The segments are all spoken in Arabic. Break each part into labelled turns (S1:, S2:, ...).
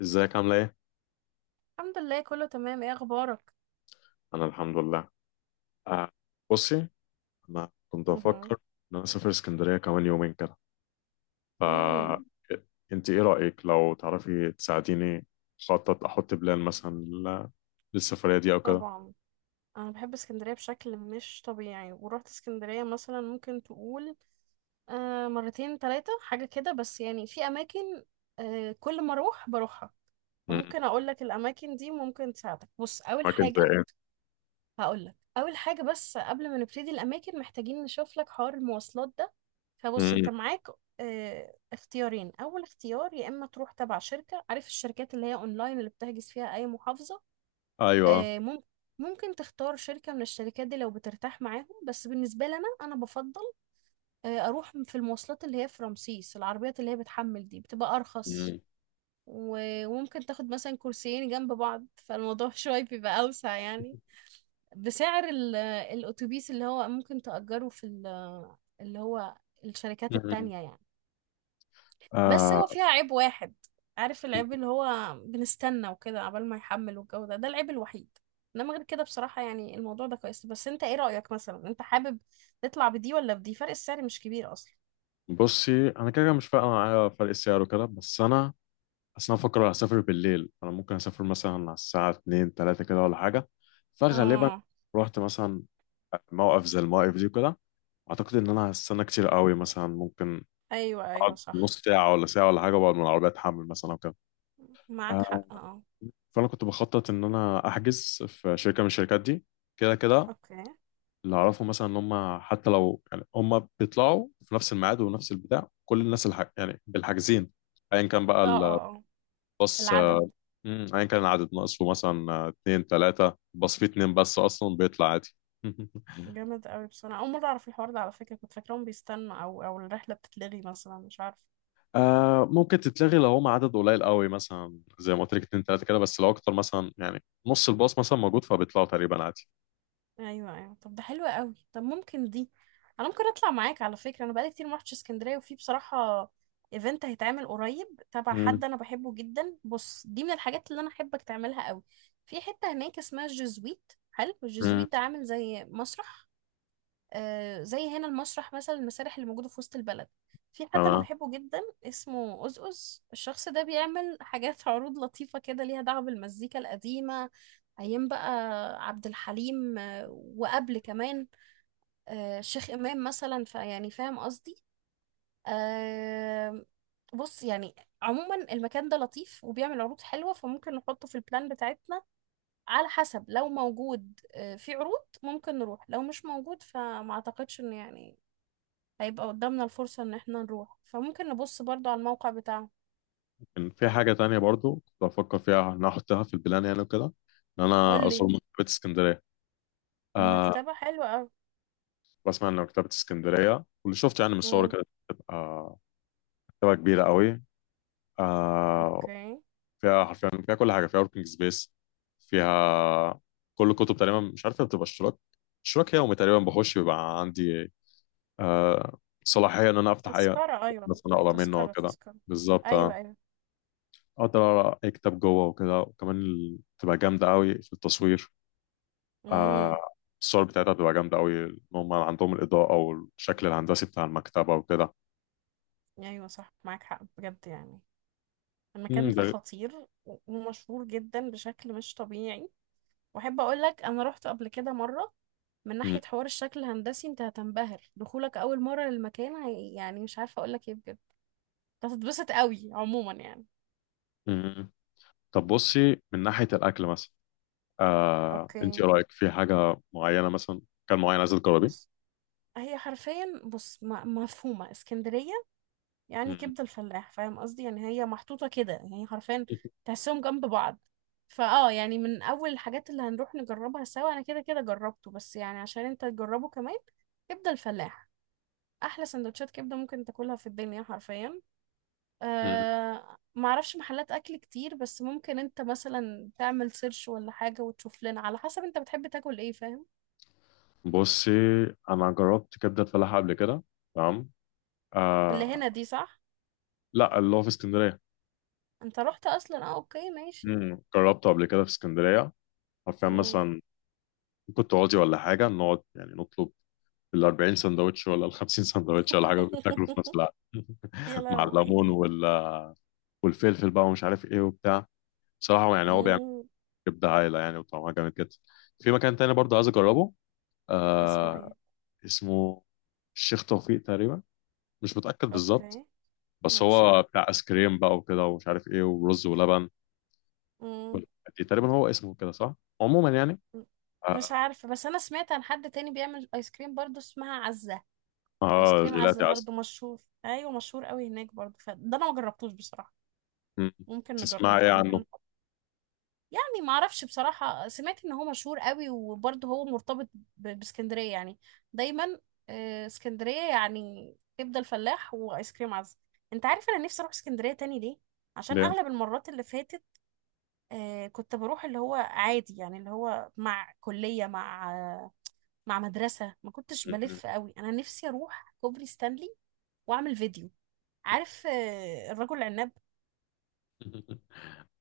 S1: ازيك عاملة ايه؟
S2: الحمد لله كله تمام. ايه اخبارك؟
S1: أنا الحمد لله. آه بصي، أنا كنت
S2: مهم.
S1: أفكر إن أنا أسافر اسكندرية كمان يومين كده. ف
S2: امم
S1: أنت إيه رأيك لو تعرفي تساعديني أخطط، أحط بلان مثلا للسفرية دي أو كده؟
S2: طبعا انا بحب اسكندريه بشكل مش طبيعي، ورحت اسكندريه مثلا ممكن تقول مرتين ثلاثه حاجه كده، بس يعني في اماكن كل ما اروح بروحها.
S1: مم.
S2: فممكن اقول لك الاماكن دي ممكن تساعدك. بص، اول
S1: أماكن زي
S2: حاجه
S1: إيه؟
S2: هقول لك اول حاجه، بس قبل ما نبتدي الاماكن محتاجين نشوف لك حوار المواصلات ده. فبص،
S1: مم.
S2: انت معاك اختيارين. اول اختيار يا اما تروح تبع شركه، عارف الشركات اللي هي اونلاين اللي بتحجز فيها اي محافظه؟
S1: أيوه.
S2: آه، مم- ممكن تختار شركه من الشركات دي لو بترتاح معاهم. بس بالنسبه لنا انا بفضل اروح في المواصلات اللي هي في رمسيس، العربيات اللي هي بتحمل دي بتبقى ارخص.
S1: مم.
S2: و- وممكن تاخد مثلا كرسيين جنب بعض، فالموضوع شويه بيبقى اوسع يعني، بسعر الأتوبيس اللي هو ممكن تأجره في ال- اللي هو الشركات
S1: مم.
S2: التانية يعني. بس هو
S1: آه
S2: فيها عيب واحد، عارف العيب اللي هو بنستنى وكده عبال ما يحمل والجو ده، ده العيب الوحيد. انما غير كده بصراحة يعني الموضوع ده كويس. بس انت ايه رأيك مثلا، انت حابب تطلع بدي ولا بدي؟ فرق السعر مش كبير اصلا.
S1: بصي، أنا كده كده مش فارقة معايا فرق السعر وكده، بس أنا اصل انا بفكر اسافر بالليل. انا ممكن اسافر مثلا على الساعه 2 3 كده ولا حاجه، فغالبا
S2: اه.
S1: رحت مثلا موقف زي المواقف دي كده، اعتقد ان انا هستنى كتير قوي. مثلا ممكن
S2: ايوه، ايوه
S1: اقعد
S2: صح،
S1: نص ساعه ولا ساعه ولا حاجه وبقعد من العربيه اتحمل مثلا او كده.
S2: معاك
S1: آه،
S2: حق. اه،
S1: فانا كنت بخطط ان انا احجز في شركه من الشركات دي كده كده.
S2: اوكي. اه
S1: اللي اعرفه مثلا ان هم حتى لو، يعني هم بيطلعوا في نفس الميعاد ونفس البتاع، كل الناس يعني بالحاجزين، ايا كان بقى
S2: اه اه.
S1: الباص.
S2: العدد
S1: مم. ايا كان العدد ناقصه مثلا اتنين تلاتة، بس في اتنين بس اصلا بيطلع عادي.
S2: جامد قوي بصراحة. أول مرة أعرف الحوار ده على فكرة، كنت فاكراهم بيستنوا أو الرحلة بتتلغي مثلا، مش عارفة.
S1: آه، ممكن تتلغي لو هم عدد قليل قوي مثلا، زي ما قلت لك اتنين تلاتة كده، بس لو اكتر مثلا يعني نص الباص مثلا موجود فبيطلعوا تقريبا عادي.
S2: أيوة أيوة، طب ده حلو قوي. طب ممكن دي، أنا ممكن أطلع معاك على فكرة. أنا بقالي كتير ما رحتش اسكندرية، وفي بصراحة ايفنت هيتعمل قريب تبع
S1: مم.
S2: حد أنا بحبه جدا. بص دي من الحاجات اللي أنا أحبك تعملها قوي. في حتة هناك اسمها الجزويت، حلو.
S1: مم.
S2: الجزويت ده عامل زي مسرح، زي هنا المسرح مثلا، المسارح اللي موجودة في وسط البلد. في حد أنا
S1: تمام.
S2: بحبه جدا اسمه أزأز. الشخص ده بيعمل حاجات عروض لطيفة كده، ليها دعوة بالمزيكا القديمة. أيام بقى عبد الحليم، وقبل كمان الشيخ إمام مثلا. فيعني فاهم قصدي. آه، بص يعني عموما المكان ده لطيف وبيعمل عروض حلوة، فممكن نحطه في البلان بتاعتنا. على حسب، لو موجود في عروض ممكن نروح، لو مش موجود فما أعتقدش إنه يعني هيبقى قدامنا الفرصة ان احنا نروح. فممكن نبص برضو على الموقع بتاعهم.
S1: كان في حاجة تانية برضو كنت بفكر فيها ان أنا احطها في البلان يعني وكده، ان انا
S2: قولي.
S1: ازور مكتبة اسكندرية. آه.
S2: المكتبة حلوة اوي.
S1: بسمع ان مكتبة اسكندرية، واللي شفت يعني من الصور
S2: امم.
S1: كده، بتبقى مكتبة كبيرة قوي. آه،
S2: اوكي.
S1: فيها حرفيا، فيها كل حاجه، فيها وركينج سبيس، فيها كل الكتب تقريبا. مش عارف، بتبقى اشتراك اشتراك يومي تقريبا، بخش بيبقى عندي آه صلاحيه ان انا افتح اي،
S2: تذكرة، ايوه.
S1: بس انا اقرا منه
S2: تذكرة
S1: وكده.
S2: تذكرة.
S1: بالظبط،
S2: ايوه
S1: اه،
S2: ايوه.
S1: اقدر اقرا اي كتاب جوه وكده. وكمان بتبقى جامده قوي في التصوير. آه،
S2: امم.
S1: الصور بتاعتها بتبقى جامده قوي، ان هم عندهم الاضاءه والشكل الهندسي بتاع المكتبه وكده.
S2: ايوه صح، معاك حق بجد يعني.
S1: مم،
S2: المكان ده
S1: ده
S2: خطير و- ومشهور جدا بشكل مش طبيعي. واحب اقول لك انا رحت قبل كده مرة. من
S1: مم،
S2: ناحية حوار الشكل الهندسي انت هتنبهر، دخولك اول مرة للمكان يعني مش عارفة اقول لك ايه بجد. هتتبسط قوي عموما يعني.
S1: مم. طب بصي، من ناحيه الاكل مثلا، انت
S2: اوكي.
S1: ايه رايك في حاجه معينه، مثلا كان معين عايزه تجربيه؟
S2: بص، هي حرفيا بص مفهومة اسكندرية. يعني
S1: مم.
S2: كبدة الفلاح، فاهم قصدي؟ يعني هي محطوطة كده يعني حرفيا تحسهم جنب بعض. فاه يعني من أول الحاجات اللي هنروح نجربها سوا. أنا كده كده جربته، بس يعني عشان انت تجربه كمان، كبدة الفلاح. أحلى سندوتشات كبدة ممكن تاكلها في الدنيا حرفيا.
S1: مم.
S2: أه، معرفش محلات أكل كتير، بس ممكن انت مثلا تعمل سيرش ولا حاجة وتشوف لنا على حسب انت بتحب تاكل ايه، فاهم؟
S1: بصي، انا جربت كبده فلاحه قبل كده. تمام.
S2: اللي
S1: آه،
S2: هنا دي صح؟
S1: لا، اللي هو في اسكندريه.
S2: انت رحت أصلا، اه اوكي ماشي.
S1: مم. جربته قبل كده في اسكندريه. حرفيا مثلا ممكن تقعدي ولا حاجه، نقعد يعني نطلب ال 40 سندوتش ولا ال 50 سندوتش ولا حاجه، بتاكلوا في نفس الوقت.
S2: يا
S1: مع
S2: لهوي.
S1: الليمون والفلفل بقى ومش عارف ايه وبتاع. بصراحه يعني هو بيعمل
S2: مم.
S1: كبده عايله يعني، وطعمها جامد جدا. في مكان تاني برضه عايز اجربه،
S2: اسمه
S1: آه،
S2: ايه؟
S1: اسمه الشيخ توفيق تقريبا، مش متأكد بالظبط.
S2: اوكي
S1: بس
S2: ماشي.
S1: هو بتاع ايس كريم بقى وكده، ومش عارف ايه، ورز ولبن
S2: مم.
S1: والحاجات دي تقريبا. هو اسمه كده صح، عموما يعني. اه.
S2: مش عارفة، بس انا سمعت عن حد تاني بيعمل ايس كريم برضو اسمها عزة. ايس
S1: آه
S2: كريم عزة
S1: جيلاتي عسل.
S2: برضو مشهور، ايوه مشهور قوي هناك برضو، فده انا ما جربتوش بصراحة.
S1: م-
S2: ممكن
S1: تسمع
S2: نجربه،
S1: ايه عنه؟
S2: ممكن. يعني ما اعرفش بصراحة، سمعت ان هو مشهور قوي، وبرضه هو مرتبط ب- باسكندرية يعني دايما. اسكندرية يعني كبدة الفلاح وايس كريم عزة. انت عارف انا نفسي اروح اسكندرية تاني ليه؟ عشان
S1: ليه؟
S2: اغلب المرات اللي فاتت كنت بروح اللي هو عادي يعني، اللي هو مع كلية مع مع مدرسة، ما كنتش بلف قوي. انا نفسي اروح كوبري ستانلي واعمل فيديو، عارف الرجل العناب.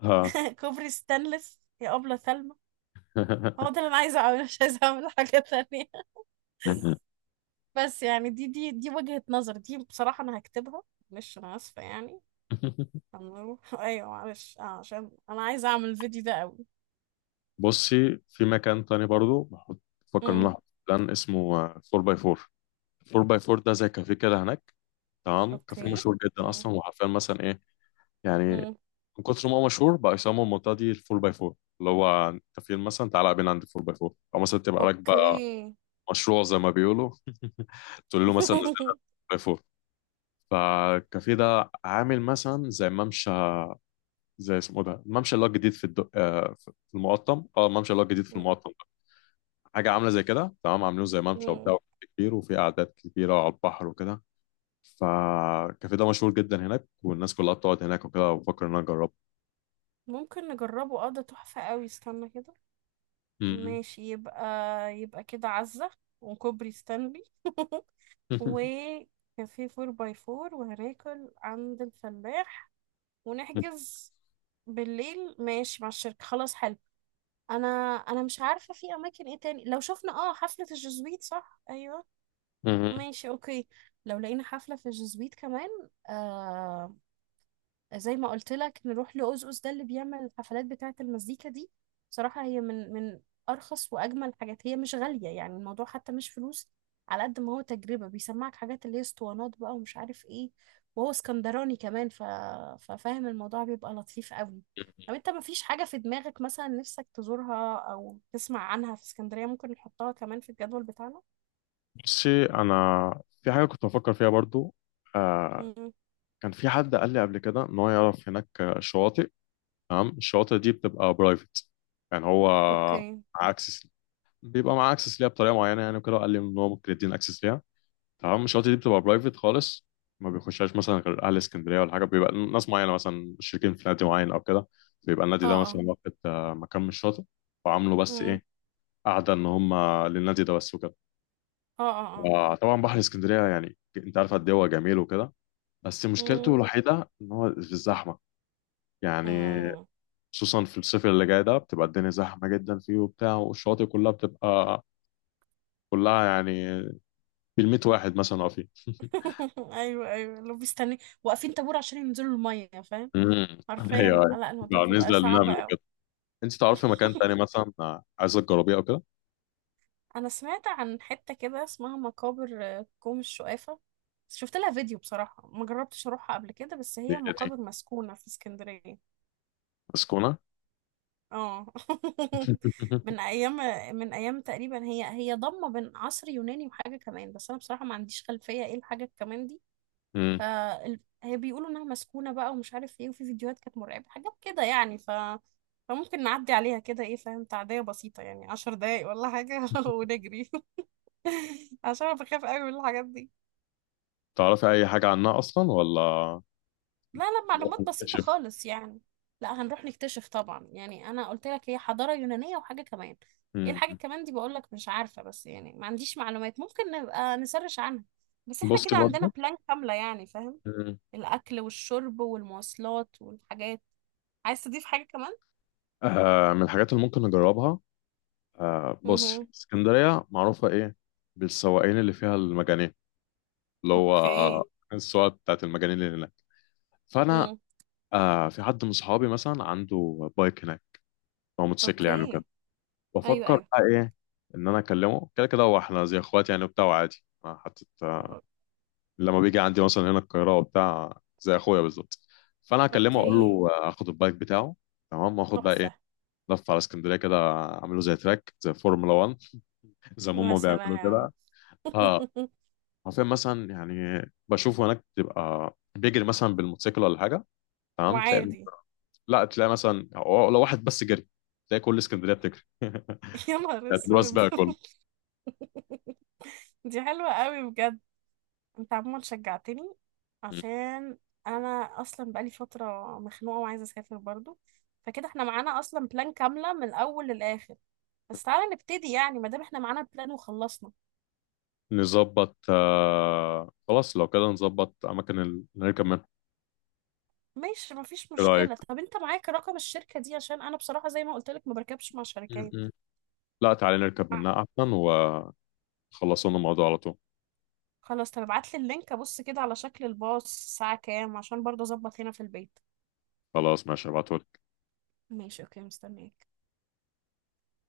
S1: اه.
S2: كوبري ستانلس يا أبلة ثلمى. هو ده اللي انا عايزه اعمله، مش عايزه اعمل حاجه تانية. بس يعني دي وجهة نظر، دي بصراحة أنا هكتبها. معلش، أنا آسفة يعني. هنروح أيوة معلش، عشان أنا عايزة أعمل الفيديو ده أوي.
S1: بصي، في مكان تاني برضو بحط، بفكر ان انا
S2: أمم.
S1: احط بلان اسمه 4 باي 4. 4 باي 4 ده زي كافيه كده هناك، تمام، كافيه
S2: أوكي.
S1: مشهور جدا
S2: أمم.
S1: اصلا. وحرفيا مثلا ايه، يعني،
S2: أمم.
S1: من كتر ما هو مشهور بقى يسموا المنطقة دي ال 4 x 4. اللي هو انت فين مثلا، تعالى قابلنا عند 4 x 4، او مثلا تبقى راكبة
S2: أوكي.
S1: مشروع زي ما بيقولوا تقول له مثلا نزلنا 4 x 4. فالكافيه ده عامل مثلا زي ممشى، زي اسمه ده الممشى اللي هو الجديد آه، في المقطم، اه، الممشى اللي هو الجديد في
S2: أمم.
S1: المقطم ده. حاجة عاملة زي كده، تمام، عاملينه زي ممشى
S2: أمم.
S1: وبتاع كبير، وفي قعدات كبيرة على البحر وكده. فالكافيه ده مشهور جدا هناك والناس كلها بتقعد هناك وكده، وبفكر ان انا اجربه.
S2: ممكن نجربه، اه ده تحفة أوي. استنى كده، ماشي. يبقى يبقى كده عزة وكوبري ستانلي وكافيه فور باي فور، وهناكل عند الفلاح، ونحجز بالليل ماشي مع الشركة. خلاص حلو. انا انا مش عارفه في اماكن ايه تاني. لو شفنا اه حفله الجزويت، صح، ايوه ماشي اوكي. لو لقينا حفله في الجزويت كمان، آم، زي ما قلت لك نروح لأوزوس ده اللي بيعمل الحفلات بتاعة المزيكا دي. بصراحة هي من أرخص وأجمل حاجات. هي مش غالية يعني، الموضوع حتى مش فلوس على قد ما هو تجربة. بيسمعك حاجات اللي هي اسطوانات بقى ومش عارف ايه، وهو اسكندراني كمان ف... ففاهم الموضوع، بيبقى لطيف قوي. طب انت مفيش حاجة في دماغك مثلا نفسك تزورها أو تسمع عنها في اسكندرية ممكن نحطها كمان في الجدول بتاعنا؟
S1: بصي انا، في حاجه كنت بفكر فيها برضو. آه.
S2: مم.
S1: كان في حد قال لي قبل كده ان هو يعرف هناك شواطئ. تمام، الشواطئ دي بتبقى برايفت، يعني هو
S2: اوكي.
S1: مع اكسس، بيبقى مع اكسس ليها بطريقه معينه يعني وكده. قال لي ان هو ممكن يدينا اكسس ليها. تمام، الشواطئ دي بتبقى برايفت خالص، ما بيخشهاش مثلا غير اهل اسكندريه ولا حاجه. بيبقى ناس معينه مثلا مشتركين في نادي معين او كده، بيبقى
S2: اه
S1: النادي ده
S2: اه.
S1: مثلا واخد مكان من الشاطئ وعامله. بس
S2: مم.
S1: ايه، قاعده ان هم للنادي ده بس وكده.
S2: اه اه اه.
S1: آه طبعا بحر اسكندرية، يعني انت عارف قد ايه هو جميل وكده، بس مشكلته
S2: مم.
S1: الوحيدة ان هو في الزحمة يعني.
S2: مم.
S1: خصوصا في الصيف اللي جاي ده بتبقى الدنيا زحمة جدا فيه وبتاع، والشواطئ كلها بتبقى كلها يعني بالمية واحد مثلا واقفين.
S2: ايوه ايوه، لو بيستني واقفين طابور عشان ينزلوا الميه، فاهم؟
S1: امم.
S2: حرفيا
S1: ايوه ايوه.
S2: لا، الموضوع بيبقى
S1: بالنسبة
S2: صعب
S1: للنمل
S2: قوي.
S1: كده. انت تعرفي مكان تاني مثلا عايزة تجربيه او كده؟
S2: انا سمعت عن حته كده اسمها مقابر كوم الشقافه. شفت لها فيديو بصراحه، ما جربتش اروحها قبل كده، بس
S1: دي
S2: هي
S1: دي
S2: مقابر مسكونه في اسكندريه.
S1: مسكونة؟
S2: اه. من ايام، من ايام تقريبا. هي ضمه بين عصر يوناني وحاجه كمان، بس انا بصراحه ما عنديش خلفيه ايه الحاجه كمان دي. ف
S1: امم.
S2: هي بيقولوا انها مسكونه بقى ومش عارف ايه، وفي فيديوهات كانت مرعبه، حاجات كده يعني. ف فممكن نعدي عليها كده ايه، فاهم؟ تعديه بسيطه يعني 10 دقايق ولا حاجه ونجري. عشان انا بخاف قوي من الحاجات دي.
S1: تعرفي اي حاجة عنها اصلا ولا
S2: لا لا،
S1: نروح
S2: معلومات بسيطه
S1: نكتشف؟
S2: خالص يعني. لا هنروح نكتشف طبعا. يعني انا قلت لك هي حضاره يونانيه وحاجه كمان، ايه
S1: امم.
S2: الحاجه كمان دي بقول لك مش عارفه. بس يعني ما عنديش معلومات، ممكن نبقى نسرش عنها. بس احنا
S1: بصي
S2: كده عندنا
S1: برضه،
S2: بلان كامله يعني، فاهم؟ الاكل والشرب والمواصلات والحاجات. عايز تضيف حاجة كمان؟
S1: آه، من الحاجات اللي ممكن نجربها، آه، بص،
S2: مهم.
S1: اسكندرية معروفة إيه، بالسواقين اللي فيها المجانين، اللي هو
S2: اوكي.
S1: السواقة بتاعت المجانين اللي هناك. فأنا،
S2: مم.
S1: في حد من صحابي مثلا عنده بايك هناك أو موتوسيكل يعني
S2: اوكي.
S1: وكده.
S2: ايوه
S1: بفكر
S2: ايوه.
S1: بقى إيه، إن أنا أكلمه. كده كده هو إحنا زي إخوات يعني وبتاع وعادي، حتى لما بيجي عندي مثلا هنا القاهرة وبتاع زي أخويا بالظبط. فأنا أكلمه أقول
S2: اوكي.
S1: له آخد البايك بتاعه، تمام، وآخد بقى إيه،
S2: تحفة.
S1: لف على اسكندرية كده، أعمله زي تراك زي فورمولا 1، زي ما
S2: يا
S1: هم بيعملوا
S2: سلام.
S1: كده. اه، عارفين مثلا يعني. بشوف هناك تبقى بيجري مثلا بالموتوسيكل ولا حاجه، تمام. تلاقي،
S2: وعادي.
S1: لا تلاقي مثلا هو لو واحد بس جري، تلاقي كل اسكندريه بتجري.
S2: يا نهار
S1: يعتبروها
S2: اسود.
S1: سباق كله.
S2: دي حلوة قوي بجد. انت عموما شجعتني،
S1: مم.
S2: عشان انا اصلا بقالي فترة مخنوقة وعايزة اسافر برضو. فكده احنا معانا اصلا بلان كاملة من الاول للاخر. بس تعالى نبتدي يعني، ما دام احنا معانا بلان وخلصنا.
S1: نظبط خلاص، لو كده نظبط اماكن اللي نركب منها.
S2: ماشي مفيش
S1: ايه رايك؟
S2: مشكلة. طب انت معاك رقم الشركة دي؟ عشان انا بصراحة زي ما قلت لك ما بركبش مع شركات.
S1: مم. لا تعالى نركب
S2: مع-
S1: منها احسن ونخلصوا لنا الموضوع على طول.
S2: خلاص، طب ابعت لي اللينك ابص كده على شكل الباص، الساعة كام، عشان برضه اظبط هنا في البيت.
S1: خلاص ماشي، ابعتهولي.
S2: ماشي اوكي، مستنيك.